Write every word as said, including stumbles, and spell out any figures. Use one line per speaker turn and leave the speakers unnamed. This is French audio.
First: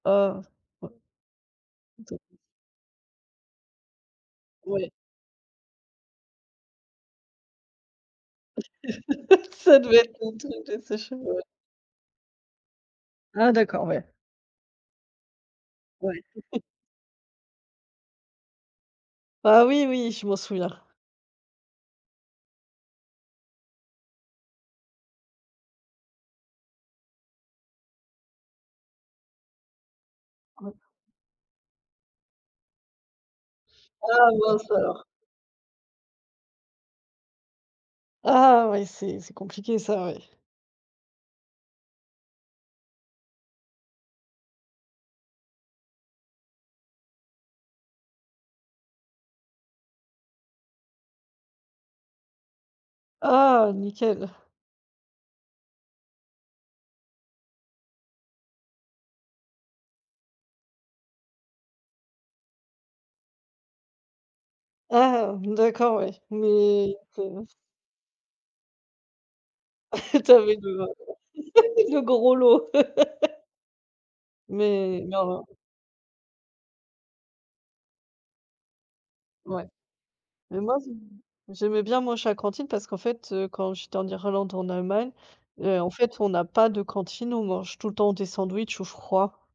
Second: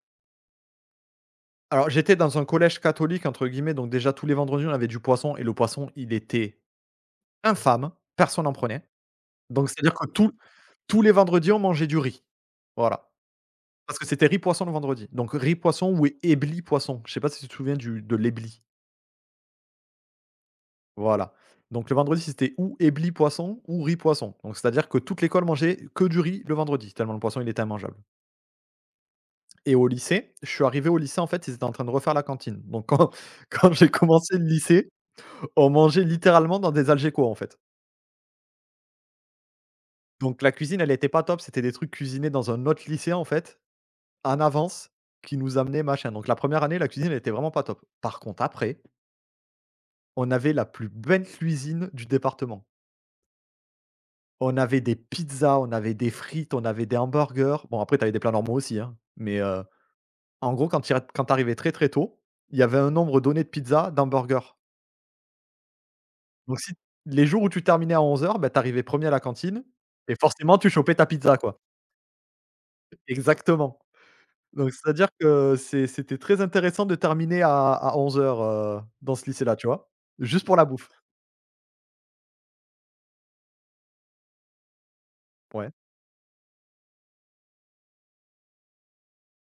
Oh. Ouais.
Alors,
Tant
j'étais
pis.
dans un collège «catholique» entre guillemets. Donc déjà, tous les vendredis, on avait
Ouais.
du poisson, et le poisson il était infâme! Personne en prenait. Donc,
Ça
c'est-à-dire
devait
que
être
tous,
ton truc de.
tous les
[unintelligible]
vendredis, on mangeait du riz, voilà.
Ah d'accord,
Parce
ouais.
que c'était riz-poisson le vendredi. Donc, riz-poisson ou
Ouais.
Ebly-poisson. Je sais pas si tu te souviens du de l'Ebly?
Ah oui, oui, je m'en souviens.
Voilà. Donc, le vendredi, c'était ou Ebly-poisson ou riz-poisson. Donc, c'est-à-dire que toute l'école mangeait que du riz le vendredi, tellement le poisson, il était immangeable et au lycée, je suis
Ouais.
arrivé au lycée. En fait, ils étaient en train de refaire la cantine. Donc, quand, quand j'ai
Ah
commencé le
mince,
lycée,
alors!
on mangeait littéralement dans des Algeco, en fait!
Ah oui, c'est c'est compliqué ça. Ouais.
Donc, la cuisine, elle était pas top. C'était des trucs cuisinés dans un autre lycée, en fait, en avance, qu'ils nous amenaient machin. Donc la 1ère année la cuisine elle était vraiment pas top. Par contre après on avait la plus belle cuisine du département!
Ah nickel!
On avait des pizzas, on avait des frites, on avait des hamburgers. Bon, après, tu avais des plats normaux aussi, hein. Mais heu, en gros quand tu y a tu arrivais très, très tôt, il y avait un nombre donné de pizzas d'hamburgers
Ah d'accord, ouais.
donc si
Mais tu es
les jours où tu terminais à onze heures, bah, tu arrivais premier à la cantine et
Tu avais
forcément tu
le
chopais ta pizza, quoi!
[unintelligible] le gros lot.
Exactement donc,
Mais,
c'est-à-dire
voilà.
que, heu c'est c'était très intéressant de terminer à à onze heures heu, dans ce lycée là, tu
Ouais,
vois? Juste pour
mais
la
moi
bouffe!
j j'aimais bien manger à la cantine parce qu'en fait, heu, quand j'étais en Irlande, en Allemagne
Ouais.
et en fait, on a pas de cantine. On mange tout le temps des sandwichs ou froid.